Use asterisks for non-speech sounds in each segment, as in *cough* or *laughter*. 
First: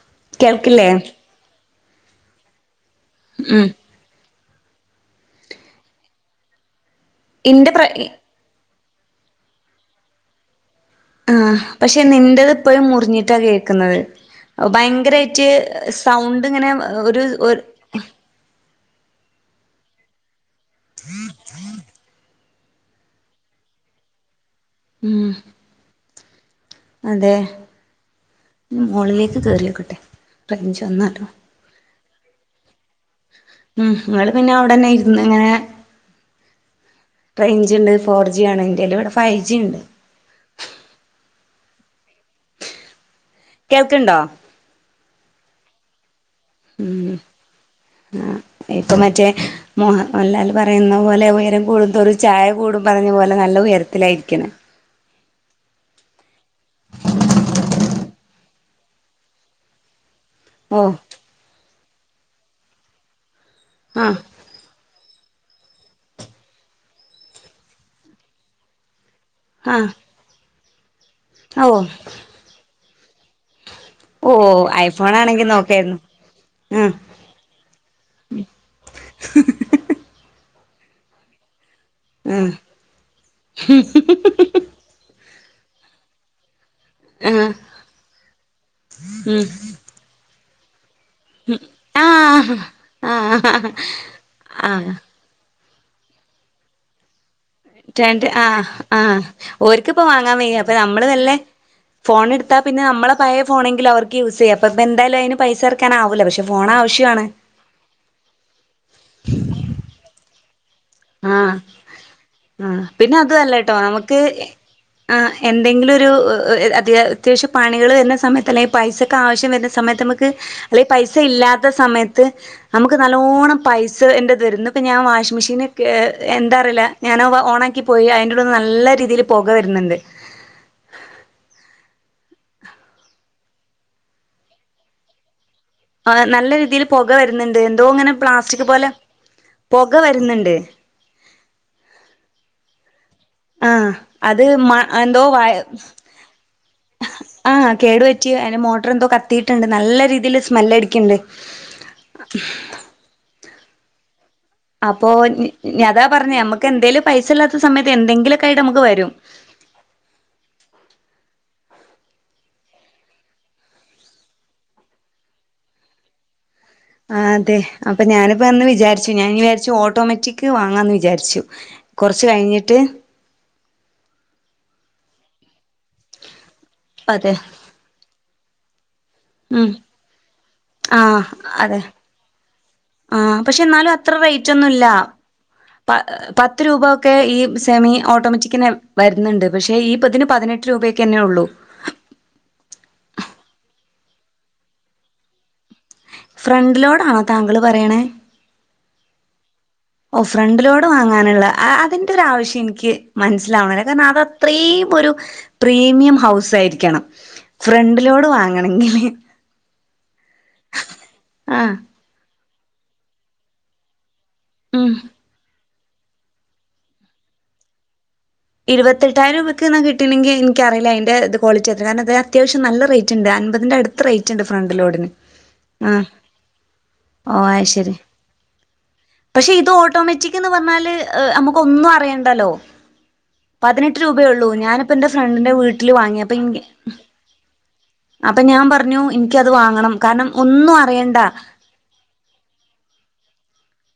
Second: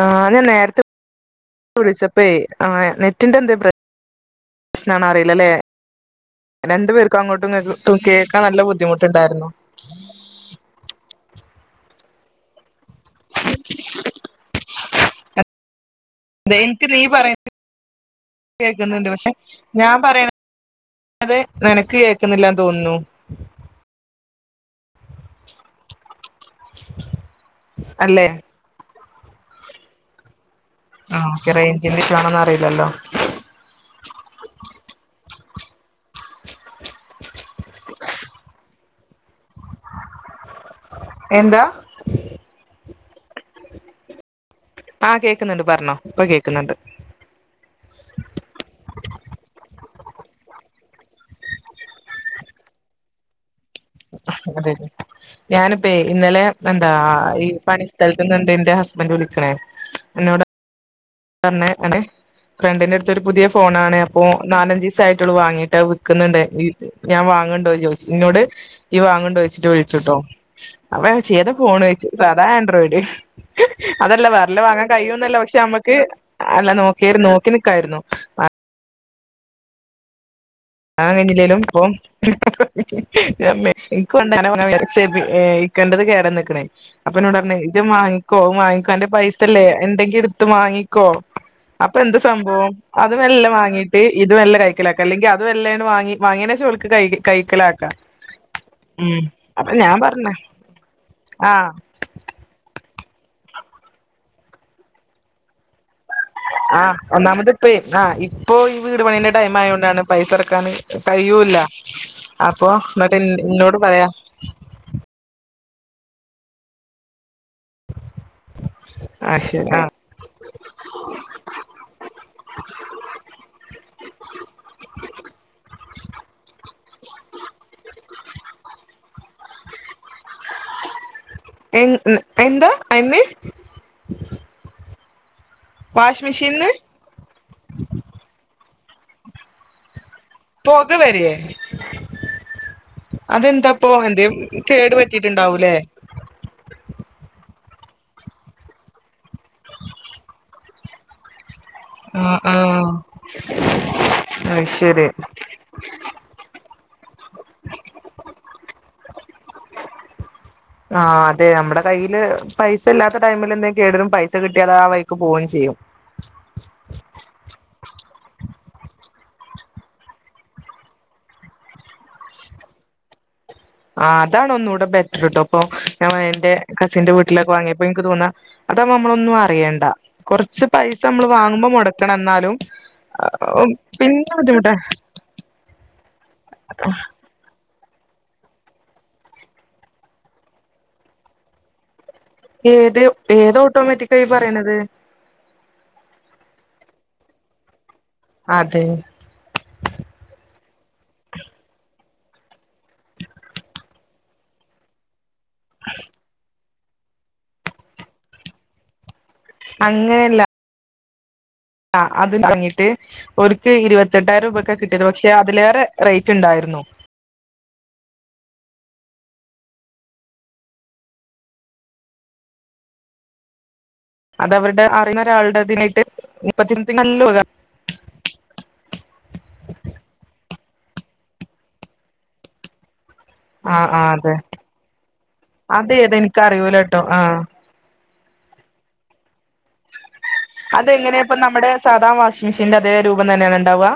ആഹ് ഞാൻ നേരത്തെ കേൾക്കില്ലേ വിളിച്ചപ്പെ ആനെറ്റിന്റെ എന്ത ഉം പ്രശ് നണോ അറിയില്ല അല്ലെ രണ്ടു പേർക്ക അങ്ങോട്ടും ഇന്റെ പ്ര കേ ക്കനല്ല ബുദ്ധിമുട്ടുണ്ടായിരുന്നു ആ പക്ഷെ നിന്റെത്പ്പോഴും മുറിഞ്ഞിട്ടാ കേൾക്കുന്നത് ഭയങ്കരയിട്ട് സ് സൗണ്ടിങ്ങനെ ഒരു ഒര് ത കേക്കുന്നുണ്ട് പക്ഷെ ഞാൻ പറയണത് നിനക്ക് കേക്കുന്നില്ലന്ന് തോന്നുന്നു ഉം അതെ അല്ലേ മോളിലേക്ക് കേറിയോക്കട്ടെ റേയ്ഞ്ച് ഒന്ന് ആഹ് ഓക്കേ റേയ്ഞ്ചിന്റെ ഇഷു ആണോന്ന് അറിയില്ലല്ലോ ഉം നിങ്ങള് പിന്നെ അവിടെന്നെ ഇര്ന്ന് ഇങ്ങനെ റേഞ്ച്ണ്ട് ഫോർ ജിആണ് ഇന്റല ഇവിടെ ഫൈവ് ജിണ്ട് എന്താ കേൾക്കണ്ടോ ആഹ് കേക്കുന്നുണ്ട് പറഞ്ഞോ ഇപ്പൊ കേക്കുന്നുണ്ട് ഉ ആഹ് ഇപ്പൊ മറ്റേ മോഹൻ മൻലാൽ പറയുന്ന പോലെ ഉയരം കൂടും ഒരു ചായ കൂടും പറഞ്ഞ പോലെ നല്ല ഉയര അതെതെ ഞാനിപ്പ ഇന്നലെ എന്താ ഈ പണിസ്ഥഥലത്ത് നിന്നണ്ട് എന്റെ ഹസ്ബൻഡറ് വിളിക്കണേ ന്നോട് പോം പറണ അനെ ഫ്രണ്ടിന്റെറെ അടുത്തൊ ഒരു പുതിയ ഫോണ ആണ് ആഹ് അപ്പോ നാലഞ്ചിസയിട്ടുള്ളു വാങ്ങീട്ട് വിൽക്കുന്നുണ്ട് ഞാൻ വാങ്ങണ്ടോ ജോ ഇന്നോട് ഈ വാങ്ങണ്ടോച്ചിട്ട് ആഹ് വിളിച്ചുട്ടോ അപ്പൊ ഞഒയ്ച്ച ഏതാ ഓ ഫോൺ വെ സാദാ ആൻഡ്രോയിഡ് അതല്ല ഓ വറല്ല വാങ്ങാൻ ഐഫോൺ കഴിയൊന്നല്ല ആണെങ്കി പക്ഷെ നമ്മക്ക് നോക്കായിരുന്നു അല്ല ആഹ് നോക്കിയ നോക്കി നിക്കായിരുന്നു വാങ്ങായിഞ്ഞില്ലേലും ആഹ് ഇപ്പിക്കണ്ടനന ഇക്കേണ്ടത് കേടാ നിക്കണേ അപ്പൊ എന്നോട ആഹ് ഇജ വാങ്ങിക്കോ വാങ്ങിക്കോ അന്റ ഉം പൈസല്ലേ എന്തെങ്കി എടുത്ത് വാങ്ങിക്കോ ഉം അപ്പൊ എന്ത് ആഹ് സംഭവം അത് മെല്ല ആഹ് വാങ്ങീട്ട് ഇത് മെല്ല ആഹ് കക്കലാക്കാം അല്ലെങ്കിൽ ഇതും അത് വല്ലണ് വാങ്ങി വങ്ങേനേഷംഓൾക്ക് കഴകി ആഹ അപ്പൊ ഞാൻ ആഹ്ഓര്ക്കിപ്പ പറഞ്ഞ് വാങ്ങാൻ വയ്യ അപ്പൊ നമ്മള് നല്ലേ ആഹ് ഫോൺ എടുത്താ പിന്നെ നമ്മെ പഴയ ഫോൺങ്കിൽ അവർക്ക് യൂസ് ചെയ്യാം അപ്പപ്പോ എന്തായാലും അയിന് പൈസ ഇറക്കാനാവില്ല പക്ഷെ ഫോൺ ആഹ് ആവശ്യാണ് ഒന്നാമത് ഇപ്പും ആഹ ഇപ്പോ ഈ വീട് പണിന്റെ ടൈം ആയ കൊണ്ടാണ് പൈസ ഇറക്കാൻ ആഹ് കഴിയൂല്ല അപ്പൊ ആഹ് എന്നിട്ട് എന്നോട് പറയാ ആഹ എന്തെങ്കിലും ഒരു അത് അത്യാവശ്യം പണികൾ വരുന്ന സമയത്ത് അല്ലങ്കിൽ പൈസൊക്കെ ആഹ് ആവശ്യം ശരി വരുന്ന ആ സമയത്ത് നമുക്ക് അല്ലെ പൈസ ഇല്ലാത്ത സമയത്ത് നമുക്ക് നല്ലോണം പൈസ എൻ്റെത് വരുന്നു ഇപ്പം ഞാൻ വാഷിംഗ് മെഷീന് എന്താ അറില്ല ഞാൻ ഓണാക്കിപ്പോയി അതിൻ്റെഉള്ളിന്ന് നല്ല രീതിയിൽ പോക വരുന്നുണ്ട് എ എന്താ അന് ആഹ വാഷിംഗ് നല്ല മെഷീനിന്ന് രീതിയിൽ പുക വരുന്നുണ്ട് എന്തോ ഇങ്ങനെ പ്ലാസ്റ്റിക് പോലെ പുക വരുന്നുണ്ട് പുക വരിയെ ആഹ് അതെന്താപ്പൊ എന്ത അത് മ കേട് എന്തോ വയ പറ്റിട്ടുണ്ടാവൂലേ ആഹ് കേടു വെറ്റി അന്റെ മോട്ടർ എന്തോ കത്തിട്ടുണ്ട് നല്ല രീതിയിൽ സ്മെല്ടിക്കണ്ട് ആഹ ആഹ അപ്പൊ ഞതാ പറഞ്ഞ നമുക്ക് എന്തേലും പൈസ ഇല്ലാത്ത സമയത്ത് എന്തെങ്കിലൊക്കെ ആയിട്ട് നമുക്ക് വരും ആഹ അതെ നമ്മുടെ കയ്യിയില് പൈസ ഇല്ലാത്ത ടൈമിൽ എന്തെങ്ക കേടലും പൈസ കിട്ടിയാൽ ആ വൈക്ക് പോവുകയും ചെയ്യും അതെ അപ്പൊ ഞാനിപ്പ എന്ന് വിചാരിച്ചു ഞാൻ വിചാരിച്ചു ഓട്ടോമാറ്റിക്ക് വാങ്ങാന്ന് വിചാരിച്ചു കുറച്ച് കഴിഞ്ഞിട്ട് ആ്താണ് ഒന്നുകൂടെ ബെറ്റർട്ടോ അപ്പൊ ഞാൻ എന്റെ കസിന്റെ അതെ വീട്ടിലൊക്കെ വാങ്ങിയപ്പോ എനിക്ക് തോന്ന ഇപ്പ നമ്മളൊന്നും ഉം അറിയണ്ട കുറച്ച് പൈസ നമ്മൾ വാങ്ങുമ്പോ മുടക്കണം എന്നാലും ആഹ പക്ഷെ എന്നാലും അത്ര പിന്നെ റേറ്റ് ബുദ്ധിമുട്ടാ ഒന്നുംല്ല പത്ത് രൂപൊക്കെ ഈ സെമി ഓട്ടോമാറ്റിക്കന്നെ വരുന്നുണ്ട് പക്ഷേ ഈ പതിന് പതിനെട്ട് രൂപയൊക്ക് തന്നെ ഉള്ളൂ ഏത് ഏത് ഓട്ടോമാറ്റിക് ആയി പറയണുന്നത് ഫ്രണ്ട് ലോഡ് ആണോ താങ്കൾ പറയണേ അതെ ഓ ഫ്രണ്ടിലോട് വാങ്ങാനുള്ള അതിന്റെ ഒരു ആവശ്യം എനിക്ക് മനസ്സിലാവണല്ലേ കാരണം അത് അത്രയും ഒരു പ്രീമിയം ഹൗസ് ആയിരിക്കണം ഫ്രണ്ടിലോട് വാങ്ങണെങ്കില് അങ്ങനെയല്ല ആഹ് ആഹ് അത് തുടങ്ങിട്ട് ഓർക്ക് ഇരുപത്തെട്ടായിരം രൂപയ്ക്കാ ഉം കിട്ടിയത് പക്ഷെ പക്ഷെ അതിലേറെ റേറ്റ് ഉണ്ടായിരുന്നു ഇരുപത്തെട്ടായിരം രൂപയ്ക്ക് കിട്ടണെങ്കി എനിക്കറിയില്ല അതിന്റെ ഇത് ക്വാളിറ്റി അത് കാരണം അത് അത്യാവശ്യം നല്ല റേറ്റ് ഉണ്ട് അൻപതിന്റെ അടുത്ത് അത്ര റേറ്റ് ഉണ്ട് അത് ഫ്രണ്ട് അവരുടെ ലോഡിന് അറിയുന്ന ഒരാളുടെ ഇതിനായിട്ട് ആഹ് മുപ്പത്തി സംതിങ് നല്ല ഓ തുക ശരി പക്ഷെ ഇത് ഓട്ടോമാറ്റിക് എന്ന് പറഞ്ഞാല് നമുക്ക് ഒന്നും അറിയണ്ടല്ലോ ആഹ് പതിനെട്ട് ആഹ് അതെ രൂപയുള്ളൂ ഞാനിപ്പം എന്റെ ഫ്രണ്ടിന്റെ അത് വീട്ടില് ഏതാ വാങ്ങിയപ്പം എനിക്ക് എനി അറിയൂലട്ടോ ആഹ് അപ്പം ഞാൻ പറഞ്ഞു എനിക്കത് വാങ്ങണം കാരണം ഒന്നും അറിയണ്ട സാദാ വാഷിംഗ്‌ മെഷീന്റെ അതേ രൂപം തന്നെയാണ് ഉണ്ടാവുക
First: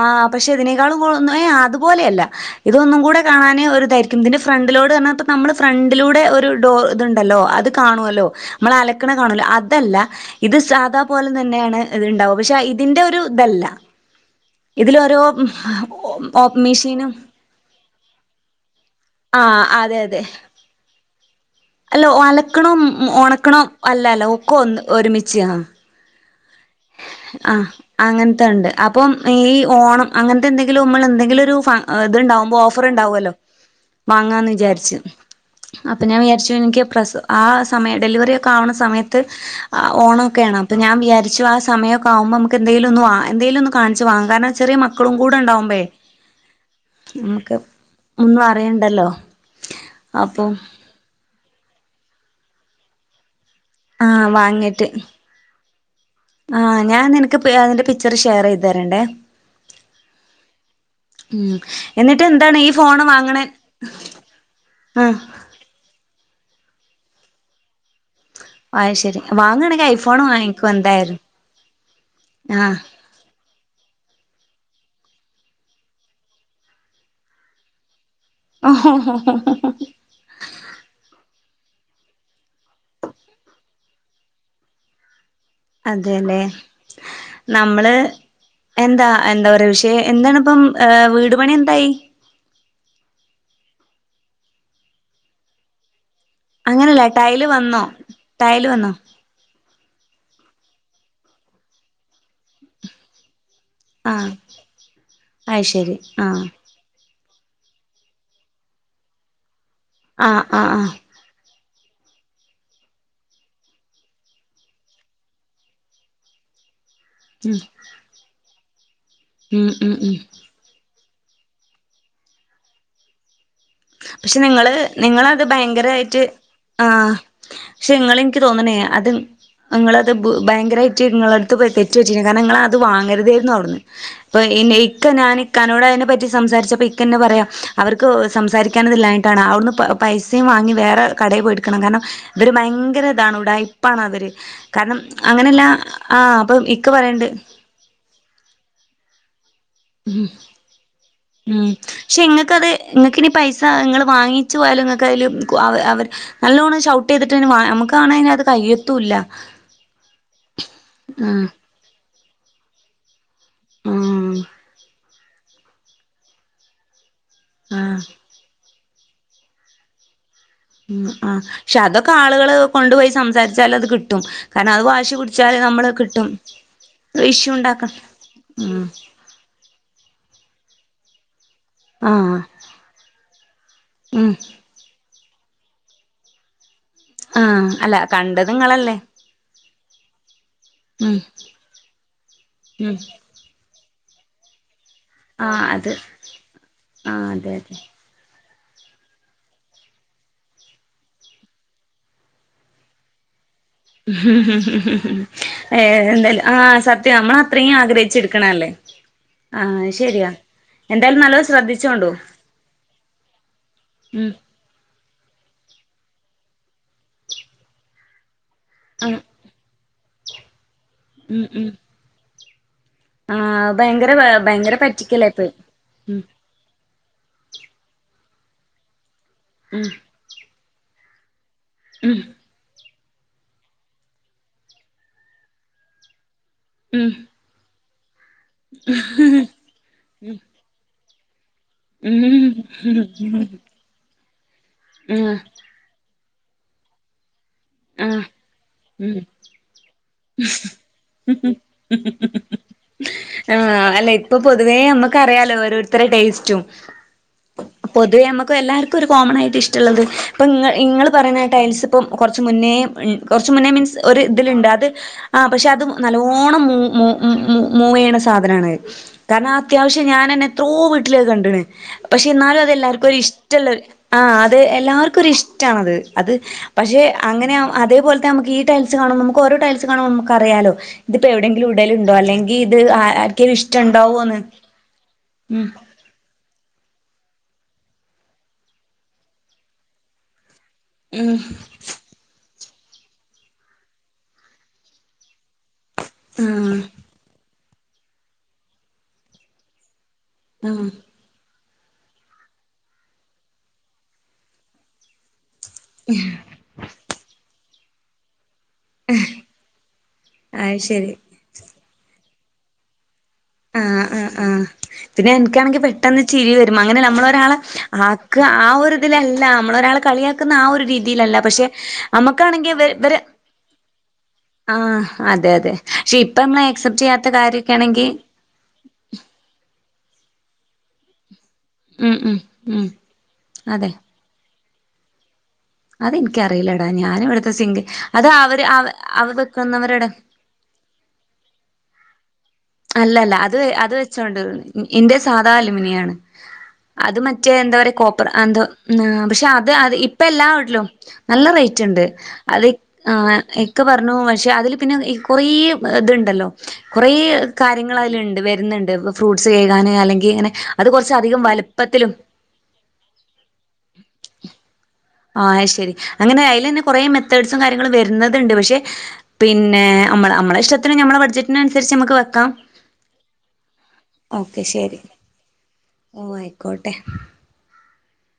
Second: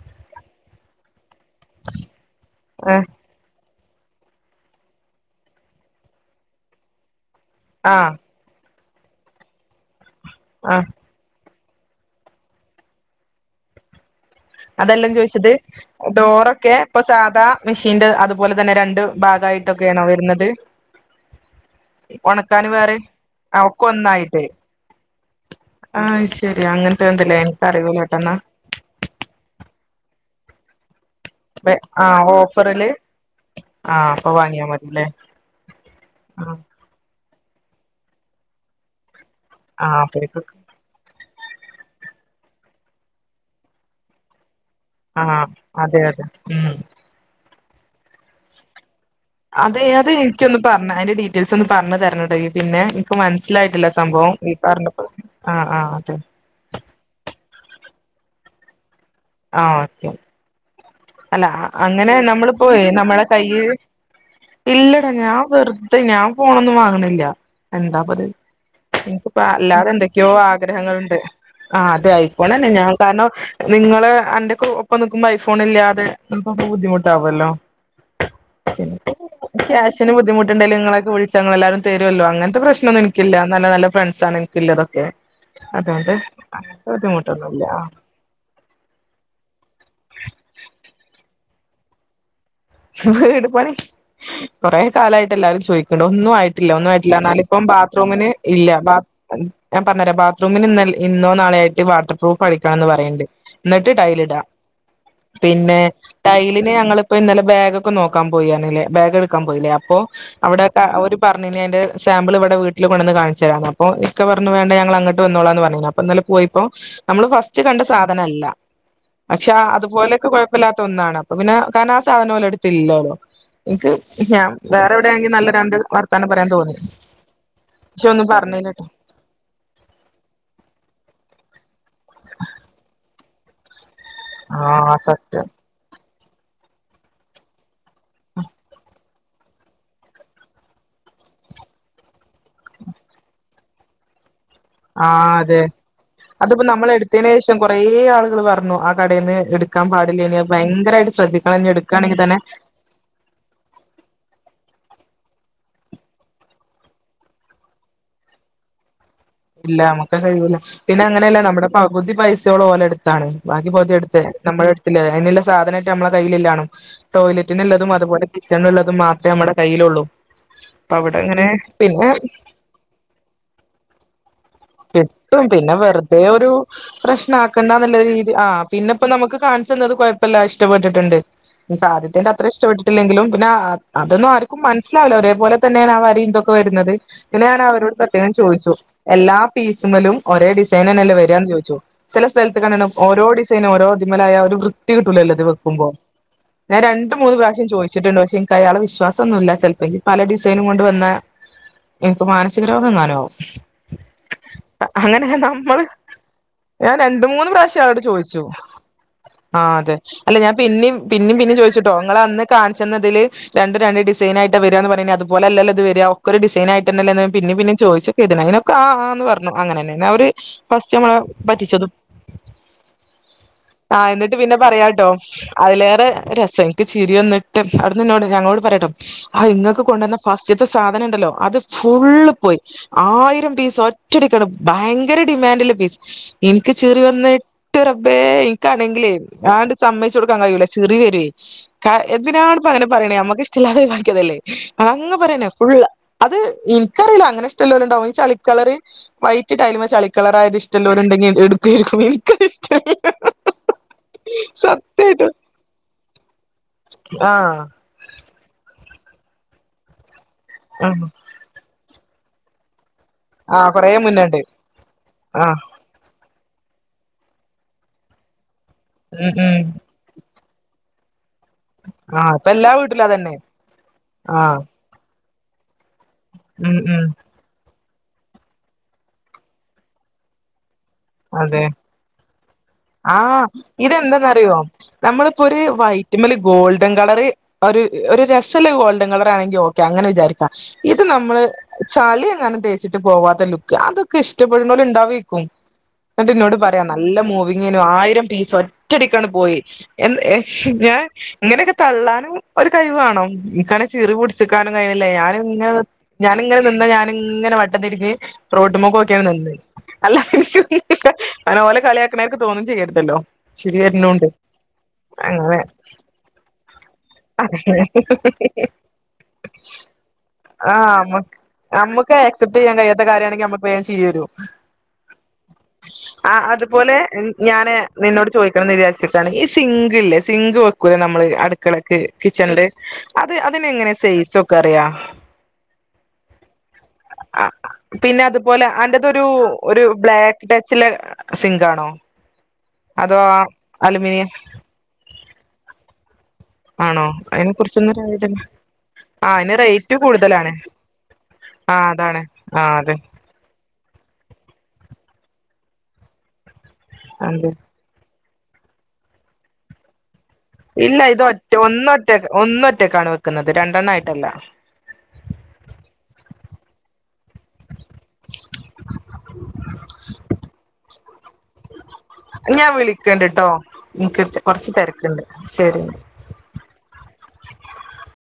ആഹ് പക്ഷെ ഇതിനേക്കാളും കൊള്ളുന്നെ അതുപോലെയല്ല ഇതൊന്നും ആഹ് കൂടെ കാണാനെ ഒരു ഇതായിരിക്കും ഇതിന്റെ ഫ്രണ്ടിലോഡ് പറഞ്ഞാ നമ്മൾ ഫ്രണ്ടിലൂടെ ഒരു ഡോർ ഇതുണ്ടല്ലോ അത് ആഹ് കാണുവല്ലോ നമ്മള് അലക്കണ കാണുവല്ലോ അതല്ല ഇത് ആഹ് സാദാ പോലെ തന്നെയാണ് ഇതുണ്ടാവുക പക്ഷെ ഇതിന്റെ ഒരു ഇതല്ല അതെല്ലാം ഇതിലോരോ ചോദിച്ചത് ഓപ്പ് ഡോറൊക്കെ ഇപ്പം മെഷീനും സാധാ മെഷീന്റെ അതുപോലെ തന്നെ രണ്ട് ആഹ് അതെ ഭാഗമായിട്ടൊക്കെയാണോ അതെ വരുന്നത് അല്ല ഉണക്കാന് അലക്കണും വേറെ ആഹ് ഒണക്കണും ഒക്കെ അല്ലല്ലോ ഒന്നായിട്ട് ഒക്കെ ഒന്ന് ഒരുമിച്ചു ചെയ്യണം ആഹ് ശരി അങ്ങനെ ആഹ് അങ്ങനത്തെ ഉണ്ട് അപ്പം ഈ ഓണം അങ്ങനത്തെ എന്തെങ്കിലും നമ്മള് എന്തെങ്കിലും ആഹ് ഇതുണ്ടാവുമ്പോ ഓഫർ ഓഫറില് ഉണ്ടാവുമല്ലോ ആഹ് അപ്പൊ വാങ്ങാന്ന് വാങ്ങിയാ വിചാരിച്ച് മതില്ലേ അപ്പം ഞാൻ വിചാരിച്ചു ആഹ് എനിക്ക് പ്രസ ആ സമയം ഡെലിവറി ഒക്കെ ആവണ സമയത്ത് ആഹ് അപ്പഴേക്കൊക്കെ ഓണമൊക്കെയാണ് അപ്പം ഞാൻ വിചാരി ആഹ് സമയൊക്കെയാകുമ്പോ നമുക്ക് എന്തെങ്കിലും ഒന്ന് എന്തേലും ഒന്ന് കാണിച്ച് വാങ്ങാം കാരണം ചെറിയ മക്ക ആഹ് അതെ അതെ ഉം നമുക്ക് ഒന്നും അറിയണ്ടല്ലോ അതെ അതെ അപ്പൊ എനിക്കൊന്ന് പറഞ്ഞ് അതിന്റെ ഡീറ്റെയിൽസ് ഒന്ന് പറഞ്ഞ് തരണട്ടെ പിന്നെ ക്ക് മനസ്സിലായിട്ടില്ല ആഹ് സംഭവം ഈ വാങ്ങിട്ട് പറഞ്ഞപ്പം ആഹ് ആഹ് അതെ ആഹ് ഞാൻ നിനക്ക് അതിന്റെ എപ്പഴാ പിക്ചറ് ഷെയർ ചെയ്ത് തരേണ്ടേ ആഹ് ഓക്കെ അല്ല ഉം അങ്ങനെ എന്നിട്ട് നമ്മള് എന്താണ് ഈ ഇപ്പൊവെ ഫോണ് നമ്മളെ വാങ്ങണ കൈയ്,, ഇല്ലടാ ആഹ് ഞാൻ വെറുതെ ഞാൻ ഫോണൊന്നും വാങ്ങണില്ല എന്താപ്പം ഇത് അത് ശരി എനിക്കിപ്പോ വാങ്ങാണെങ്കി അല്ലാതെ ഐഫോൺ എന്തൊക്കെയോ വാങ്ങിക്കും എന്തായാലും ആഗ്രഹങ്ങളുണ്ട് ആഹ് അത് ഐ ഫോണ് തന്നെ ആഹ് ഞാൻ കാരണം നിങ്ങള് എന്റെ ഒപ്പം നിക്കുമ്പോ ഐഫോൺ ഇല്ലാതെ നിങ്ങക്ക് ബുദ്ധിമുട്ടാവല്ലോ *inaudible* ബുദ്ധിമുട്ടുണ്ടേല് നിങ്ങളെയൊക്കെ. വിളിച്ചാൽ നിങ്ങളെല്ലാരും തരുവല്ലോ അങ്ങത്തെ പ്രശനമൊന്നും എനിക്കില്ല നല്ല നല്ല ഫ്രണ്ട്സ് ആണ് എനി,, കില്ലറൊക്കെ അതുകൊണ്ട് അതെല്ലേ ബുദ്ധിമുട്ടൊന്നുമില്ല നമ്മള് എന്താ എന്താ ഒരു പക്ഷേ എന്താണ് ഇപ്പം വീട് പണി എന്തായി വീട് പണി കൊറേ കാലമായിട്ട് എല്ലാരും ചോയിക്കണു ഒന്നും ആയി ട്ടില്ല ഒന്നും അങ്ങനല്ല ആയിട്ടില്ല ടൈല് എന്നാലിപ്പം വന്നോ ബാത്റൂമിന് ടൈല് ഇല്ല വന്നോ ബാ,, ഞാൻ പറഞ്ഞരാം ബാത്റൂമിൽ ഇന്ന് ഇന്നോ നാളെയോ ആയിട്ട് വാട്ടർ പ്രൂഫ് അടിക്കണം എന്ന് പറയുണ്ട് എന്നിട്ട് ടൈല് ആഹ് ഇടാം അത് പിന്നെ ശരി ആഹ് ടൈലിന് ഞങ്ങള് അപ്പം ഇന്നലെ ബാഗ് ഒക്കെ നോക്കാൻ പോയിണല്ലേ ബാഗ് എടുക്കാൻ പോയില്ലേ അപ്പൊ ആഹ് അവിടെ ആഹ് ആഹ് ഒര് പറഞ്ഞുനി അതിന്റെ സാമ്പിള് ഇവിടെ വീട്ടില് കൊണ്ടുവന്ന് കാണിച്ച് തരാന്ന് അപ്പോ ഇക്ക പറഞ്ഞു വേണ്ട ഞങ്ങള് അങ്ങട്ട് വന്നോളാന്ന് പറഞ്ഞിന് അപ്പം ഇന്നലെ പോയി അപ്പം നമ്മള് ഫസ്റ്റ് കണ്ട് സാധനല്ല പക്ഷെ ഉം ഉം ഉം അതുപോലൊക്കെ കുഴപ്പമില്ലാത്ത ഒന്നാണ് അപ്പം പിന്നെ കാരണം സാധനം ഓലെടുത്തില്ലല്ലോ പക്ഷെ നിങ്ങള് നിങ്ങളത് നല്ല രണ്ട് ഭയങ്കരമായിട്ട് വർത്താനം പറയാൻ തോന്നി ആഹ് പക്ഷെ നിങ്ങള് ഒന്നും എനിക്ക് തോന്നണേ പറഞ്ഞില്ലട്ടോ അത് നിങ്ങളത് ഭു ഭയങ്കരമായിട്ട് നിങ്ങള് അടുത്ത് അടുത്ത് ബെറ്റ് വെച്ചില്ലേ കാരണം നിങ്ങളത് വാങ്ങരുതേന്ന് പറഞ്ഞ് അപ്പൊ ആ ഇക്ക ഞാൻ സത്യം ഇക്കാനോട് അതിനെ പറ്റി സംസാരിച്ചപ്പം ഇക്ക തന്നെ പറയാ അവർക്ക് സംസാരി ല്ലട്ടാണ് അവിടുന്ന് പൈസയും വാങ്ങി വേറെ കടയിൽ പോയി എടുക്കണം കാരണം ഇവര് ഭയങ്കര ഇതാണ് ഉടാ പ്പാണ് അവര് കാരണം ആ അങ്ങനെയല്ല അതെ ആഹ് അപ്പൊ അതിപ്പോ ഇക്ക നമ്മൾ പറയുണ്ട് എടുത്തതിന് ശേഷം കുറേ ആളുകൾ പറഞ്ഞു ആ കടയിൽന്ന് എടുക്കൻ പാടില്ല ഇനി ഭയങ്കരമായിട്ട് ശ്രദ്ധിക്കണം എടുക്കുകയാണെങ്കിൽ തന്നെ നിങ്ങൾക്കിനി പൈസ നിങ്ങൾ വാങ്ങിച്ചച്ച് പോയാലും നിങ്ങൾക്ക് അതിൽ അവർ നല്ലോണ്ണം ഷൗറ്റ് ചെയ്തിട്ട്ന് നമക്കണേ അത് കയ്യത്തുംല്ല ഇല്ല നമ്മുക്ക് കഴിയൂല പിന്നെ അങ്ങനെയല്ലേ ആഹ് നമ്മുടെ പകുതി പൈസയോളം ഓല് എടുത്താണ് ബാക്കി പകുതിയടുത്തു ആഹ് നമ്മുടെ അടുത്തില്ല അതിനുള്ള സാധനട്ട് നമ്മളെ കയ്യിലല്ലാണ് ടോയ്ലറ്റിനുള്ളതും ആഹ് അതുപോലെ കിച്ഛണുള്ളത് മാത്രമേ നമ്മടെ കയ്യിലുള്ളൂ അപ്പൊ അവിടെ ആഹ് അങ്ങനെ പക്ഷെ പിന്നെ അതൊക്കെ ആളുകള് കൊണ്ടുപോയി സംസാരിച്ചാൽ അത് കിട്ടും കാരണം അത് വാശി കിട്ടും പിടിച്ചാല് പിന്നെ നമ്മള് വെറുതെ കിട്ടും ഒരു പ്രശ്ന ഇഷ്യൂ ആക്കണ്ട ഉണ്ടാക്ക നല്ല രീതി ആ ഉം പിന്നെപ്പ നമുക്ക് കാ,, കുഴപ്പമില്ല ഇഷ്ടപ്പെട്ടിട്ടുണ്ട് ഇനീപ്പ ആദ്യത്തേതിന്റെ ആഹ് അത്ര ഇഷ്ടപ്പെട്ട്,, ല്ലെങ്കിലും പിന്നെ അതന്നും ഉം ആർക്കും മനസ്സിലാവല്ലോ ഒരേപോലെ തന്നെയാണ് ആ വരിയും ഇന്തൊക്കെ വരുന്നത് പിന്നെ ഞാൻ ആഹ് അവരോട് അല്ല പ്രത്യേകം കണ്ടത് ചോദിച്ചു. ഇങ്ങളല്ലേ എല്ലാ പീസ് മ്മലും ഒരേ ഡിസൈനന്നല്ലെ ഉം വരാന്ന് ചോദിച്ചു. ചെല സ്ഥലത്ത് കണ്ട്ണ് ഉം ഓരോ ഡി സെയ്ന ഓരോ ഇതിമ്മലായാ ഒരു വൃ ത്തി കിട്ടൂലല്ലോ ഇത് ആഹ് വെക്കുമ്പോ. അത് ഞാൻ രണ്ട് ആഹ് മൂന്ന് അതെ പ്രാവശ്യം അതെ ചോയ്ച്ച്ട്ട്ണ്ട് പക്ഷെ ക്കയാളെ വിശ്വാസൊന്നൂല്ല, ചെൽപ്പെങ്കി പല ഡിസൈനും കൊണ്ട് വന്നാ ഇൻക്ക് മാനസിക രോഗെങ്ങാനും ആവും അങ്ങനെ നമ്മൾ, ഏഹ് എന്തായാലും ആഹ് ഞാൻ സത്യം രണ്ട് മൂന്ന് നമ്മളത്രയും പ്രാവശ്യം അയാളോട് ചോയ്ച്ചു ആഗ്രഹിച്ചെടുക്കണല്ലേ ആഹ് അതെ. അത് ശരിയാ അല്ലെ ഞാൻ പിന്നിം, എന്തായാലും പിന്നിം നല്ലോ പിന്നിം ചോദയ്ച്ച്ട്ടോ ശ്രദ്ധിച്ചോണ്ടു ഇങ്ങളന്ന് കാൺച്ചെന്നതില് രണ്ടും രണ്ട് ഉം ഡിസൈൻ ആയി ട്ട വരാന്ന് പറഞ്ഞീനി, അതുപോലല്ലൊ ഇത് വെരാ, ഒക്കൊരു ഡിസൈനായിട്ട്ന്നല്ലെന്ന് പിന്നിം പിന്നിം ചോയ്ച്ചൊക്കെയ്തീനി, അയ്നൊക്കെ ആഹ് ആന്ന് പർഞ് *unintelligible* അവര് ഫസ്റ്റമ്മളെ ഉം ഉം പറ്റിച്ചതും. ആഹ് ഭയങ്കര എന്നിട്ട് പിന്നെ ഭയങ്കര പറയാട്ടോ പറ്റിക്കലായി പോയി അതിലേറെ ഉം രസം ചിരി വന്ന്ട്ട്, അവ്ട്ന്ന് ന്നോട് ഞങ്ങളോട് പറ്യാട്ടൊ, ഹയ് ഇങ്ങക്ക് ഉം കൊണ്ടന്ന ഫസ്റ്റ്ത്തെ സാധനണ്ടല്ലോ അത് ഫുള്ള് പോയി. ആയിരം പീസ് ഒറ്റടിക്കാണ് ഭയങ്കര ഡിമാൻഡ്ള്ളെ പീസ് ഇൻക്ക് ചിറി ഉം വന്ന്ട്ട് റബ്ബേ ഇ ഇൻക്കാണെങ്കിലേ, ആങ്ട്ട് സമ്മെയ്ച്ചൊട്ക്കാൻ കയ്യുല ചിറി വരുവേ, കാ ഉം എന്തിനാണ്പ്പൊ അങ്ങനെ പറിണേ ഉം നമ്മക്കിഷ്ടല്ലാതെ ഒയ് വാക്ക്യേതല്ലേ അതങ്ങ ആഹ് പറ്യന്നെ, ഫുള്ള് അത് എനിക്കറീല അങ്ങനെ ഇഷ്ടല്ലോല്ണ്ടാവും ഈ ആഹ് ചളിക്കളറ് ഉം വൈറ്റ് ടയ്ല്മ്മെ ചളിക്കളറായത് ഇഷ്ടല്ലോല്ണ്ടെങ്കി എടുക്കായിരിക്കും, ഇൻക്ക്ത് ഇഷ്ടല്ലാ ആഹ് അല്ല ഇപ്പൊ പൊതുവേ നമ്മക്കറിയാലോ ഓരോരുത്തരെ ടേസ്റ്റും ആഹ് പൊതുവേ നമുക്ക് എല്ലാർക്കും ഒരു കോമണായിട്ട് ഇഷ്ടള്ളത്. ഇപ്പൊ ഇങ്ങ ഉം ഇങ്ങള് പറിണ ടൈൽസ്പ്പം കൊർ ച്ച് മുന്നേ, കൊർച്ച് മുന്നേ ആഹ് കൊറേ മീൻസ് ഒരു മുന്നേണ്ട് ഇതില്ണ്ട് അത് ആഹ് പക്ഷെ അത് നല്ലോണം മൂ മൂ മൂ മൂ മൂവെയ്യ്ണ സാധനാണത് ഉം കാരണം, ഉം അത്യാവശ് ഞാനെന്നെ എത്രോ വീട്ടിലത് കണ്ട് ണ്. പക്ഷെ ആഹ് ഇപ്പ എന്നാലും എല്ലാ വീട്ടിലും അതെല്ലാർക്കൊരു അതന്നെ ഇഷ്ടള്ളെ ആഹ് അത് എല്ലാർക്കൊരിഷ്ടാണത്. അത് ഉം പക്ഷേ ഉം അങ്ങനെ അതേപോലത്തെ നമുക്ക് ഈ ടൈൽസ് കാണുംബം നമുക്കോരോ ടൈൽസ് കാണുംബം നമുക്കറിയാലോ അതെ ഇത്പ്പെവിടെങ്കിലും ഇടല്ണ്ടോ, അല്ലെങ്കി ഇത് ആഹ് ആർക്കേലും ഇഷ്ടണ്ടാണ്ടാവോന്ന് ഉം. ഇത് മ്മല് ഗോൾഡൻ കളറ്, ഒരു ഒരു രസല്ലെ ഗോൾഡൻ കളറാണെങ്കി ഓ ക്കെ അങ്ങനെ വിചാരിക്കാ. ഇത് നമ്മള് ചള്യെങ്ങാനും തേച്ച്ട്ട് പോവാത്ത ലുക്ക്, അതൊക്കെ ഇഷ്ടപ്പെടുന്നോല് ഇണ്ടാവേക്കും. ഇന്നട്ട് ഇന്നോട് ഉം പറ്യാ, നല്ല മൂവിങ്ങേനു, ആയിരം പീസ് ഒറ്റടിക്കാണ് പോയി. എന്ത് എ ആ ആ ഞാൻ ഇങ്ങനൊക്കെ തള്ളാനും ഒരു കഴിവ് വാണം, ഇൻക്കാണേ ചിറി പുട്ച്ച്ക്കാനും കയ്യ്ണ്ല്ല, ഞാന് *unintelligible* ഞാന്ങ്ങനെ നിന്നാ ഞാന്ങ്ങനെ വട്ടം തിരിഞ്ഞ് റോട്ട്മ്മക്ക് നോക്ക്യണ് നിന്ന്‌. അല്ല അത് ശരി അയ്ന് ഓലെ കള്യാക്ക്ണാര്ക്ക് തോന്നും ചെയ്യരുതല്ലോ, ചിരി ആഹ് വര്നോണ്ട്, ആഹ് ആഹ് പിന്നെ അങ്ങനെ എനിക്കാണെങ്കി പെട്ടെന്ന് ചിരി വരും, അങ്ങനെ നമ്മളൊരാളെ ആക്ക ആ ഒരിതിലല്ല നമ്മളൊരാൾ കളിയ *unintelligible* ആ ഒരു ആഹ് രീതീലല്ല പക്ഷെ, നമ്മക്ക് ആക്സെപ്റ്റ് നമ്മക്കാണെങ്കിൽ ചെയ്യാൻ വ കഴിയാത്ത വരെ കാര്യമാണെങ്കിൽ നമുക്ക് വേഗം ചിരി വരും ആഹ് അതെ അതെ. പക്ഷെ ആ ഇപ്പമ്മള് അക്സെപ്റ്റെയ്യാത്ത കാര്യക്കേണെങ്കി ന്ന് വിചാര്ച്ച്ട്ടാണ് ഈ സിങ്ക്ല്ലേ സിങ്ക് വെക്കൂലേ നമ്മള് അടുക്കളേ ക്ക് ഉം ഉം കിച്ചൺല്, ഉം അത് അതെ അതിനെങ്ങനെ സൈസൊക്കറിയാ? അത് ഇൻക്കറീലെടാ, ഞാന് ഇവട്ത്തെ സിങ്ക് പിന്നെ അത് അവര് അതുപോലെ അവ അന്റതൊരു അത് ഒരു വെക്കുന്നവരുടെ ബ്ലാക്ക് ടച്ചിലെ സിങ്കാണോ? അതോ അല്ലല്ല അത് അത് അലുമിനിയം വെച്ചോണ്ട്, ഇന്റെ സാധാ അലുമിനിയാണ്. ആണോ അത് അതിനെ മറ്റേ എന്താ കുറിച്ചൊന്നും പറയാ ഒരു ഐഡിയ കോപ്പർ ഇല്ല എന്തോ ആ പക്ഷെ, അതിന് റേറ്റ് അത് ഇപ്പ എല്ലാ കൂടുതലാണ് വീട്ട്ലും നല്ല ആ റെയ്റ്റ്ണ്ട്. അതാണ് അത് അതെ ആ *unintelligible* ഇക്ക പറഞ്ഞൂ പക്ഷെ, അതില് പിന്നെ കൊറേ ഇത്ണ്ടല്ലോ കൊറേ അതെ കാര്യങ്ങള് അതിലണ്ട് വരുന്നുണ്ട് ഫ്രൂട്ട്സ് കേകാന് അല്ലെങ്കിൽ ഇങ്ങനെ അത് ഇല്ല കുറച്ച് ഇത് അധികം ഒറ്റ ഒന്നൊറ്റ വലുപ്പത്തിലും ഒന്ന് ഒറ്റക്കാണ് വെക്കുന്നത് രണ്ടെണ്ണം ആയിട്ടല്ല ആഹ് അയ് ശരി അങ്ങനെ അയില്ന്നെ കൊറെ മെത്തേഡ്സും കാര്യങ്ങളും വരുന്നത്ണ്ട് പക്ഷെ പിന്നെ നമ്മള് നമ്മളെ ഇഷ്ടത്തിന് നമ്മെ ബഡ്ജറ്റിനനുസരിച്ച് നമുക്ക് വെക്കാം ഞാ വിളിക്കണ്ട്ട്ടോ എനിക്ക് കൊറച്ച് തിരക്കുണ്ട് ശരി ഓ ആയിക്കോട്ടെ